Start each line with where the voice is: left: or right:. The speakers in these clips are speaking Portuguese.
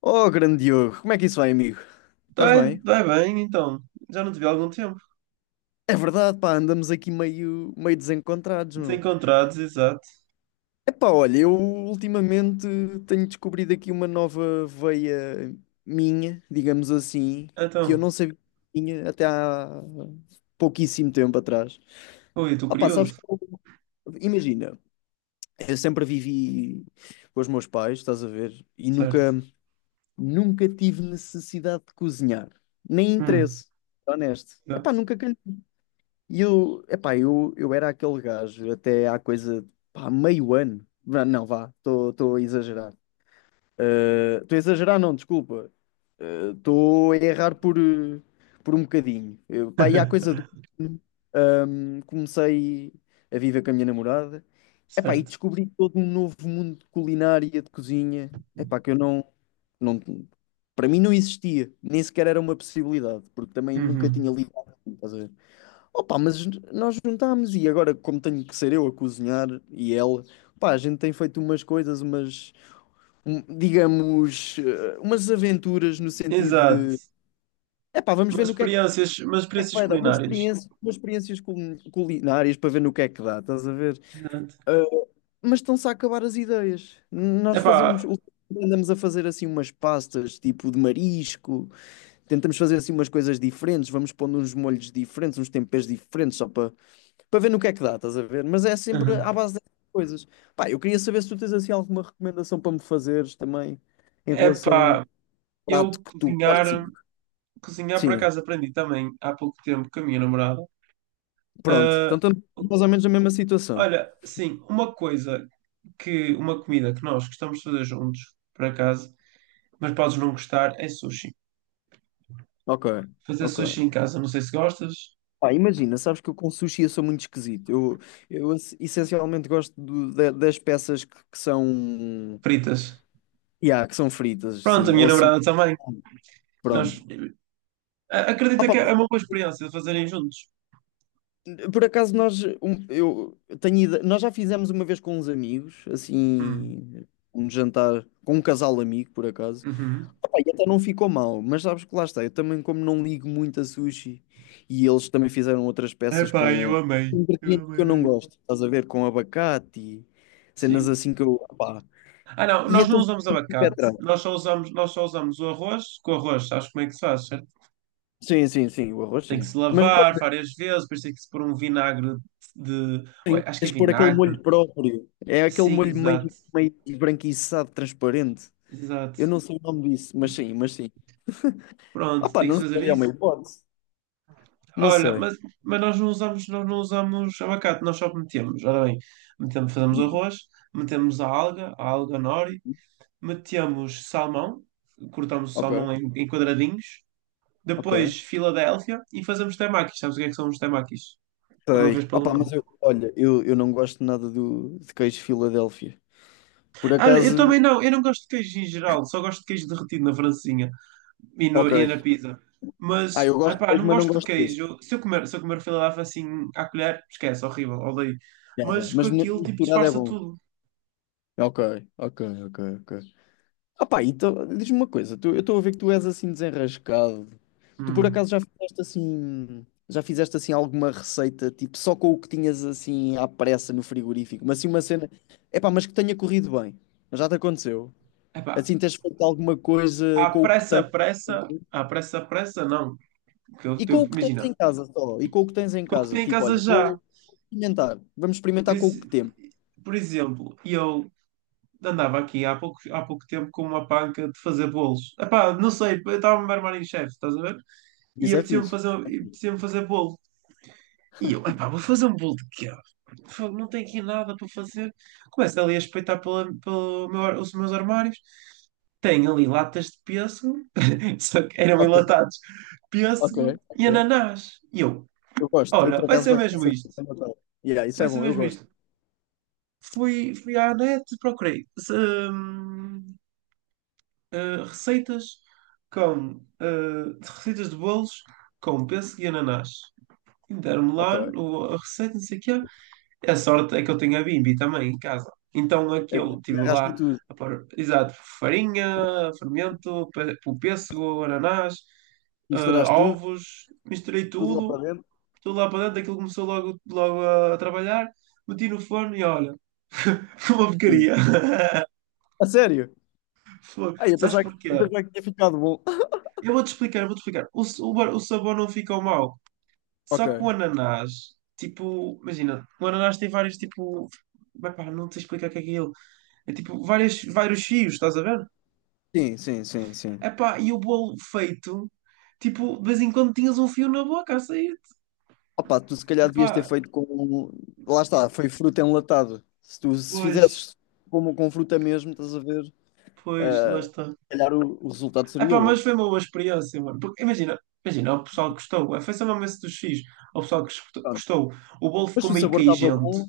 left: Oh, grande Diogo, como é que isso vai, amigo? Estás
right: Vai,
left: bem?
right: vai bem, então. Já não te vi há algum tempo.
left: É verdade, pá, andamos aqui meio desencontrados, meu.
right: Desencontrados, exato.
left: Epá, olha, eu ultimamente tenho descobrido aqui uma nova veia minha, digamos assim, que eu
right: Então,
left: não sabia que tinha até há pouquíssimo tempo atrás.
right: ui, estou
left: Ah, pá, sabes
right: curioso.
left: que imagina, eu sempre vivi com os meus pais, estás a ver, e nunca,
right: Certo.
left: nunca tive necessidade de cozinhar, nem
right: Hum,
left: interesse, honesto. Epá,
right: exato.
left: nunca calhou. E eu, epá, eu era aquele gajo até há coisa, pá, meio ano. Vá, não, vá, estou a exagerar. Estou a exagerar, não, desculpa. Estou a errar por um bocadinho. Eu, pá, e há coisa do. Comecei a viver com a minha namorada. Epá, e
right: Certo.
left: descobri todo um novo mundo de culinária, de cozinha. Epá, que eu não, não... Para mim não existia. Nem sequer era uma possibilidade, porque também nunca tinha
right: Uhum.
left: ligado. Estás a ver? Opa, mas nós juntámos e agora, como tenho que ser eu a cozinhar e ela, pá, a gente tem feito umas coisas, digamos, umas aventuras no sentido de,
right: Exato.
left: epá, vamos ver
right: mas
left: no que é que
right: experiências, mas
left: é que
right: experiências
left: vai dar, umas
right: culinárias.
left: experiências, culinárias para ver no que é que dá, estás a ver?
right: Exato.
left: Eh, mas estão-se a acabar as ideias. Nós
right: Epá,
left: fazemos, andamos a fazer assim umas pastas, tipo de marisco, tentamos fazer assim umas coisas diferentes, vamos pondo uns molhos diferentes, uns temperos diferentes, só para ver no que é que dá, estás a ver? Mas é sempre à
right: uhum.
left: base dessas coisas. Pá, eu queria saber se tu tens assim alguma recomendação para me fazeres também em relação ao
right: Epá,
left: prato
right: eu
left: que tu
right: cozinhar,
left: gostes.
right: cozinhar por
left: Sim,
right: acaso aprendi também há pouco tempo com a minha namorada.
left: pronto.
right: Ah,
left: Então estamos mais ou menos na mesma situação.
right: olha, sim, uma comida que nós gostamos de fazer juntos, por acaso, mas podes não gostar, é sushi.
left: Ok,
right: Fazer sushi
left: ok.
right: em casa, não sei se gostas.
left: Pá, imagina, sabes que eu com sushi eu sou muito esquisito. Eu, essencialmente gosto das peças que são,
right: Fritas.
left: yeah, que são fritas,
right: Pronto, a
left: sim,
right: minha
left: ou assim,
right: namorada também. Nós,
left: pronto.
right: acredita que é uma boa experiência de fazerem juntos.
left: Por acaso nós, um- eu tenho ide- nós já fizemos uma vez com uns amigos,
right: Hum.
left: assim, um jantar com um casal amigo, por acaso.
right: Uhum.
left: Opa, e até não ficou mal, mas sabes que lá está, eu também como não ligo muito a sushi e eles também fizeram outras peças
right: Epá, eu
left: com
right: amei. Eu
left: ingredientes que
right: amei
left: eu não
right: mesmo.
left: gosto, estás a ver, com abacate e cenas
right: Sim.
left: assim que eu, opá,
right: Ah, não,
left: e
right: nós
left: até
right: não
left: fiquei
right: usamos
left: com o pé
right: abacate.
left: atrás.
right: Nós só usamos o arroz. Com o arroz, sabes como é que se faz, certo?
left: Sim, sim, sim, o arroz
right: Tem que
left: sim.
right: se
left: Mas claro,
right: lavar várias vezes, depois tem que se pôr um vinagre de. Oi, acho que é
left: tens de pôr aquele
right: vinagre.
left: molho próprio. É aquele
right: Sim,
left: molho meio,
right: exato.
left: meio esbranquiçado, transparente.
right: Exato.
left: Eu não sei o nome disso, mas sim, mas sim.
right: Pronto,
left: Opa,
right: tem que se
left: não
right: fazer
left: sei, é uma
right: isso.
left: hipótese. Não
right: Olha,
left: sei.
right: mas, nós não usamos abacate, nós só metemos. Ora bem, metemos, fazemos
left: Diz-me.
right: arroz, metemos a alga nori, metemos salmão, cortamos o
left: Ok,
right: salmão em quadradinhos,
left: ok.
right: depois Filadélfia e fazemos temakis. Sabes o que é que são os temakis? Ou não vês
left: Sei.
right: pelo
left: Opa,
right: nome?
left: mas eu, olha, eu não gosto nada do, de queijo Filadélfia. Por
right: Olha,
left: acaso,
right: eu não gosto de queijo em geral, só gosto de queijo derretido na francesinha. E,
left: ok.
right: e na pizza.
left: Ah, eu
right: Mas,
left: gosto de
right: epá,
left: queijo,
right: não
left: mas não
right: gosto de
left: gosto desse.
right: queijo. Se eu comer filadélfia assim à colher, esquece, horrível, odeio.
left: Já, já.
right: Mas com
left: Mas
right: aquilo, tipo,
left: misturado é
right: disfarça
left: bom.
right: tudo.
left: Ok, ok, ok, ok. Ah pá, então, diz-me uma coisa, eu estou a ver que tu és assim desenrascado. Tu por
right: Hum.
left: acaso já fizeste assim alguma receita, tipo, só com o que tinhas assim à pressa no frigorífico, mas assim uma cena, é pá, mas que tenha corrido bem. Já te aconteceu?
right: Epá,
left: Assim tens feito alguma coisa com o que tens
right: à pressa, pressa, não. Que
left: e com o que tens
right: imagina,
left: em casa só, e com o que tens em
right: com o que
left: casa,
right: tenho em
left: tipo,
right: casa
left: olha,
right: já.
left: vamos
right: Por,
left: experimentar com o
right: ex-
left: que temos.
right: por exemplo, eu andava aqui há pouco tempo com uma panca de fazer bolos. Epá, não sei, eu estava a me armar em chefe, estás a ver?
left: Isso é fixe.
right: E apetecia-me fazer bolo. E eu, epá, vou fazer um bolo de queijo. Fogo, não tenho aqui nada para fazer. Começo ali a espreitar os meus armários. Tenho ali latas de pêssego, só que eram
left: Ok,
right: enlatados,
left: ok,
right: pêssego
left: ok.
right: e ananás. E eu,
left: Eu gosto, eu
right: olha,
left: por
right: vai
left: acaso
right: ser
left: gosto
right: mesmo
left: dessa
right: isto.
left: coisa. Yeah, isso
right: Vai
left: é
right: ser
left: bom, eu
right: mesmo
left: gosto.
right: isto. Fui à net, procurei se- hum, eh, receitas com eh, receitas de bolos com pêssego e ananás. E deram-me
left: Ok.
right: lá a receita, não sei o quê. E a sorte é que eu tenho a Bimbi também em casa. Então
left: É,
right: aquilo, tive
left: arrasca
right: lá
left: tudo.
right: a pôr, exato, farinha, fermento, o pêssego, ananás, eh,
left: Misturaste tudo,
right: ovos, misturei
left: tudo lá
right: tudo,
left: para dentro.
right: tudo lá para dentro, aquilo começou logo a trabalhar, meti no forno e olha, foi uma
left: E...
right: porcaria.
left: A sério?
right: Foi.
left: Ai, eu
right: Sabes
left: pensava que,
right: porquê?
left: eu pensava que tinha ficado bom.
right: Eu vou-te explicar. O, s- o, bar- o sabor não ficou mau, só que o
left: Ok.
right: ananás, tipo, imagina, o ananás tem vários, tipo, mas pá, não te explicar o que é que é. É tipo várias, vários fios, estás a ver?
left: Sim, sim, sim, sim.
right: Epá, e o bolo feito, tipo, de vez em quando tinhas um fio na boca a sair.
left: Opa, tu se calhar devias ter
right: Epá,
left: feito com. Lá está, foi fruta enlatada. Se tu se
right: pois,
left: fizesses como com fruta mesmo, estás a ver?
right: pois, lá
left: Ah,
right: está.
left: se calhar o resultado seria
right: Epá, mas
left: outro.
right: foi uma boa experiência, mano. Porque, imagina, imagina, o pessoal gostou. Foi só mesmo esse dos fios. O pessoal que escutou-
left: Pronto.
right: gostou. O bolo
left: Mas
right: ficou
left: se o
right: meio
left: sabor estava
right: queijento.
left: bom,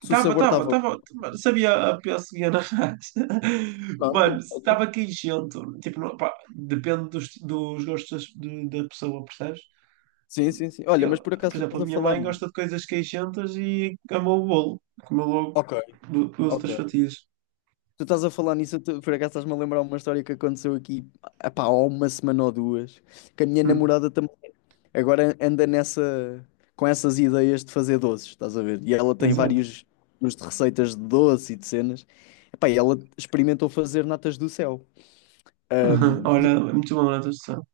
left: se o
right: Tava,
left: sabor
right: tava,
left: estava
right: tava,
left: bom.
right: mano. Sabia a pior seguia na raça. Mano,
left: Pronto, ok.
right: estava queijento. Tipo, não, pá, depende dos gostos das- de- da pessoa, percebes?
left: Sim, sim, sim. Olha, mas
right: Eu,
left: por
right: por
left: acaso tu
right: exemplo,
left: estás
right: a
left: a
right: minha
left: falar
right: mãe
left: nisso.
right: gosta de coisas queixentas e amou o bolo. Comeu logo
left: Ok,
right: duas
left: ok.
right: outras fatias.
left: Tu estás a falar nisso, tu, por acaso estás-me a lembrar uma história que aconteceu aqui, epá, há uma semana ou duas, que a minha
right: Hum,
left: namorada também agora anda nessa, com essas ideias de fazer doces, estás a ver? E ela tem
right: exato.
left: vários tipos de receitas de doce e de cenas. Epá, e ela experimentou fazer natas do céu.
right: Uhum.
left: Ahm,
right: Olha,
left: e
right: é muito bom na tradução.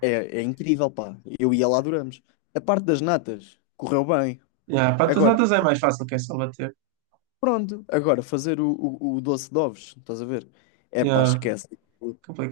left: é incrível, pá. Eu e ela adoramos. A parte das natas correu bem.
right: Yeah, para as
left: Agora,
right: notas é mais fácil que é só bater.
left: pronto, agora fazer o doce de ovos, estás a ver? É pá,
right: Yeah,
left: esquece.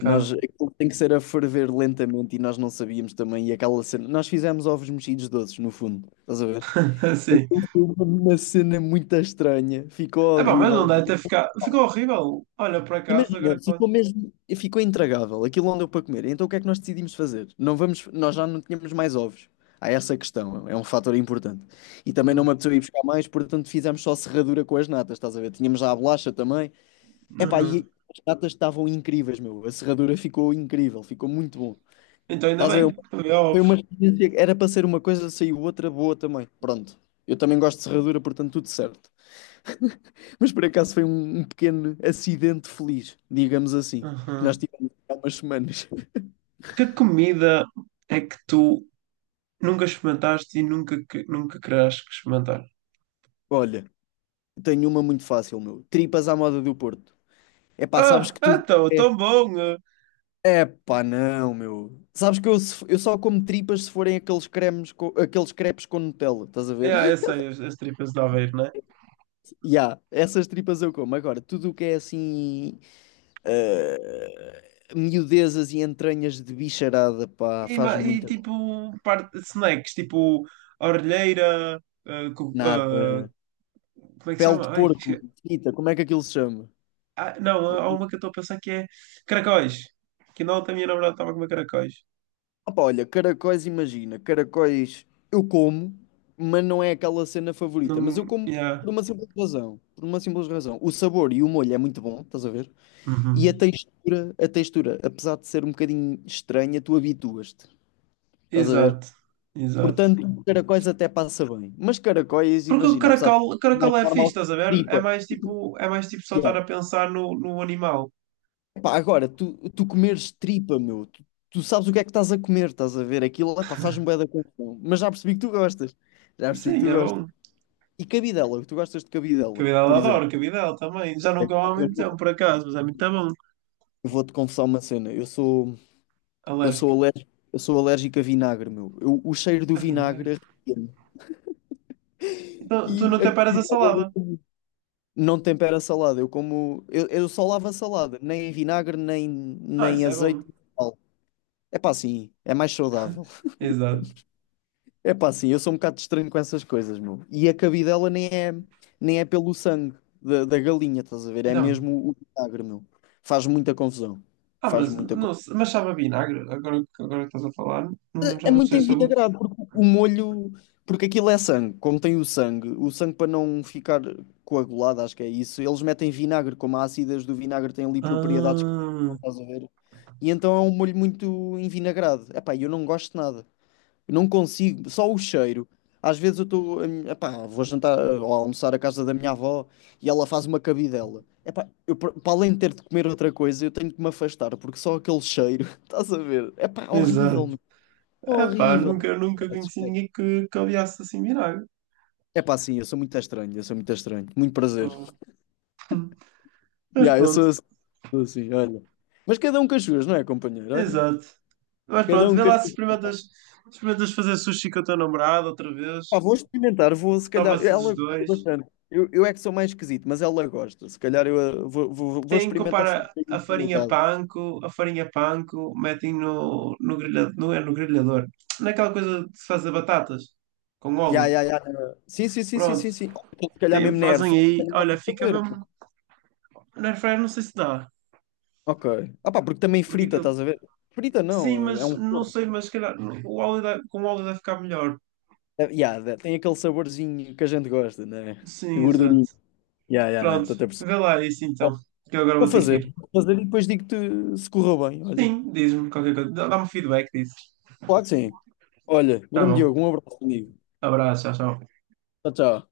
left: Nós, aquilo tem que ser a ferver lentamente e nós não sabíamos também. E aquela cena, nós fizemos ovos mexidos doces, no fundo, estás a ver?
right: Sim.
left: Foi uma cena muito estranha, ficou
right: É bom, mas não
left: horrível.
right: deve ter ficado. Ficou horrível. Olha, por acaso,
left: Imagina,
right: agora que falo.
left: ficou mesmo, ficou intragável. Aquilo não deu para comer. Então o que é que nós decidimos fazer? Não vamos, nós já não tínhamos mais ovos. Há essa questão, é um fator importante. E também não me
right: Hum,
left: apeteceu ir buscar mais, portanto fizemos só serradura com as natas, estás a ver? Tínhamos já a bolacha também. Epá,
right: uhum.
left: e as datas estavam incríveis, meu. A serradura ficou incrível, ficou muito bom.
right: Então ainda
left: Estás a ver?
right: bem, havia
left: Foi
right: ovos.
left: uma experiência que era para ser uma coisa, saiu outra boa também. Pronto. Eu também gosto de serradura, portanto, tudo certo. Mas por acaso foi um, um pequeno acidente feliz, digamos assim, que nós
right: Uhum.
left: tivemos há umas semanas.
right: Que comida é que tu nunca experimentaste nunca querás experimentar?
left: Olha, tenho uma muito fácil, meu. Tripas à moda do Porto. É. Epá, sabes
right: Ah,
left: que
right: ah,
left: tudo.
right: tão,
left: É,
right: tão bom! Eh.
left: Epá, não, meu. Sabes que eu, eu só como tripas se forem aqueles cremes, aqueles crepes com Nutella, estás a ver?
right: É, eu sei, as tripas de Aveiro, né?
left: Ya, essas tripas eu como. Agora, tudo o que é assim, miudezas e entranhas de bicharada, pá,
right: E,
left: faz
right: ma- e
left: muita
right: tipo, parte, snacks, tipo, a orelheira, ah, co- ah,
left: nada.
right: como é que se
left: Pele de
right: chama?
left: porco, frita, como é que aquilo se chama?
right: Não,
left: Co-
right: há uma que eu estou a pensar que é caracóis. Que não, a minha namorada estava a comer caracóis.
left: Opa, olha, caracóis, imagina, caracóis eu como, mas não é aquela cena favorita. Mas eu
right: Não,
left: como
right: yeah.
left: por uma simples razão, por uma simples razão. O sabor e o molho é muito bom, estás a ver? E
right: Uhum.
left: a textura, apesar de ser um bocadinho estranha, tu habituas-te, estás a ver?
right: Exato, exato.
left: Portanto, caracóis até passa bem. Mas caracóis,
right: Porque
left: imagina, apesar de
right: o
left: ser mais
right: caracol é fixe,
left: normal,
right: estás a ver?
left: tripa.
right: É mais tipo só
left: Yeah.
right: estar a pensar no animal.
left: Epá, agora, tu, tu comeres tripa, meu, tu, tu sabes o que é que estás a comer, estás a ver? Aquilo, epá, faz-me bué da confusão. Mas já percebi que tu gostas. Já percebi que
right: Sim,
left: tu
right: é
left: gostas.
right: bom.
left: E cabidela, tu gostas de cabidela, por
right: Cabidela
left: exemplo.
right: adoro, cabidela também. Já não como
left: Epá,
right: há
left: Eu
right: muito tempo,
left: não-
right: por acaso, mas é muito bom.
left: eu vou-te confessar uma cena. Eu sou, eu sou
right: Alérgico.
left: alérgico, eu sou alérgico a vinagre, meu. O cheiro do
right: Ah, vinagre.
left: vinagre arrepia-me.
right: Então,
left: E
right: tu não
left: a
right: te paras a
left: cabidela.
right: salada.
left: Não tempera a salada. Eu como. Eu só lavo a salada. Nem em vinagre, nem,
right: Ah,
left: nem
right: isso é
left: azeite,
right: bom.
left: nem sal. É pá, sim. É mais saudável.
right: Exato.
left: É pá, sim. Eu sou um bocado estranho com essas coisas, meu. E a cabidela nem é, nem é pelo sangue da, da galinha, estás a ver? É
right: Então,
left: mesmo o vinagre, meu. Faz muita confusão. Faz muita confusão.
right: mas sabe a vinagre? Agora, agora que estás a falar, já
left: É
right: não
left: muito
right: sei o sabor.
left: envinagrado, porque o molho. Porque aquilo é sangue. Como tem o sangue para não ficar coagulado, acho que é isso, eles metem vinagre. Como as ácidas do vinagre têm ali propriedades que não
right: Ah,
left: estás a ver. E então é um molho muito envinagrado. Epá, eu não gosto de nada. Eu não consigo. Só o cheiro. Às vezes eu estou. Epá, vou jantar ou almoçar à casa da minha avó e ela faz uma cabidela. Epá, eu, para além de ter de comer outra coisa, eu tenho que me afastar, porque só aquele cheiro. Estás a ver? Epá, horrível.
right: exato. Epá,
left: Horrível.
right: nunca conheci ninguém que odiasse assim vinagre.
left: É pá, sim, eu sou muito estranho, eu sou muito estranho. Muito prazer.
right: Oh. Mas
left: Yeah, eu
right: pronto,
left: sou assim, olha. Mas cada um com as suas, não é, companheiro? Olha,
right: exato. Mas
left: cada
right: pronto,
left: um
right: vê
left: com as
right: lá se
left: suas.
right: experimentas fazer sushi com a tua namorada outra vez.
left: Pá, vou experimentar, vou
right: Se
left: se calhar.
right: estava-se os
left: Ela gosta
right: dois.
left: bastante. Eu é que sou mais esquisito, mas ela gosta. Se calhar eu vou
right: Tem que
left: experimentar fazer
right: comprar
left: experimentado.
right: a farinha panko, metem não é no grelhador, naquela coisa de se fazer batatas, com
left: Ya,
right: óleo.
left: ya, ya. Sim, sim, sim, sim,
right: Pronto,
left: sim, sim. Então, se calhar
right: tem-
left: mesmo na
right: fazem
left: airfryer.
right: aí,
left: Também dá
right: olha,
left: para
right: fica
left: fazer.
right: mesmo, na air fryer não sei se dá,
left: Ok. Ah pá, porque também
right: porque
left: frita,
right: aquilo,
left: estás a ver? Frita
right: sim,
left: não, é
right: mas
left: um
right: não
left: forno.
right: sei, mas se calhar com o óleo deve ficar melhor.
left: Yeah, tem aquele saborzinho que a gente gosta, né? Gordurinho
right: Sim, exato.
left: gordurinha. Yeah, yeah, né?
right: Pronto,
left: Estou a perceber.
right: vê lá isso
left: Bom,
right: então, que eu agora
left: vou
right: vou ter que
left: fazer,
right: ir.
left: vou fazer e depois digo-te se correu bem. Olha,
right: Sim, diz-me qualquer coisa, dá-me feedback disso.
left: claro que sim. Olha,
right: Tá
left: grande
right: bom,
left: Diogo, um abraço, amigo.
right: abraço, tchau, tchau.
left: Tchau, tchau.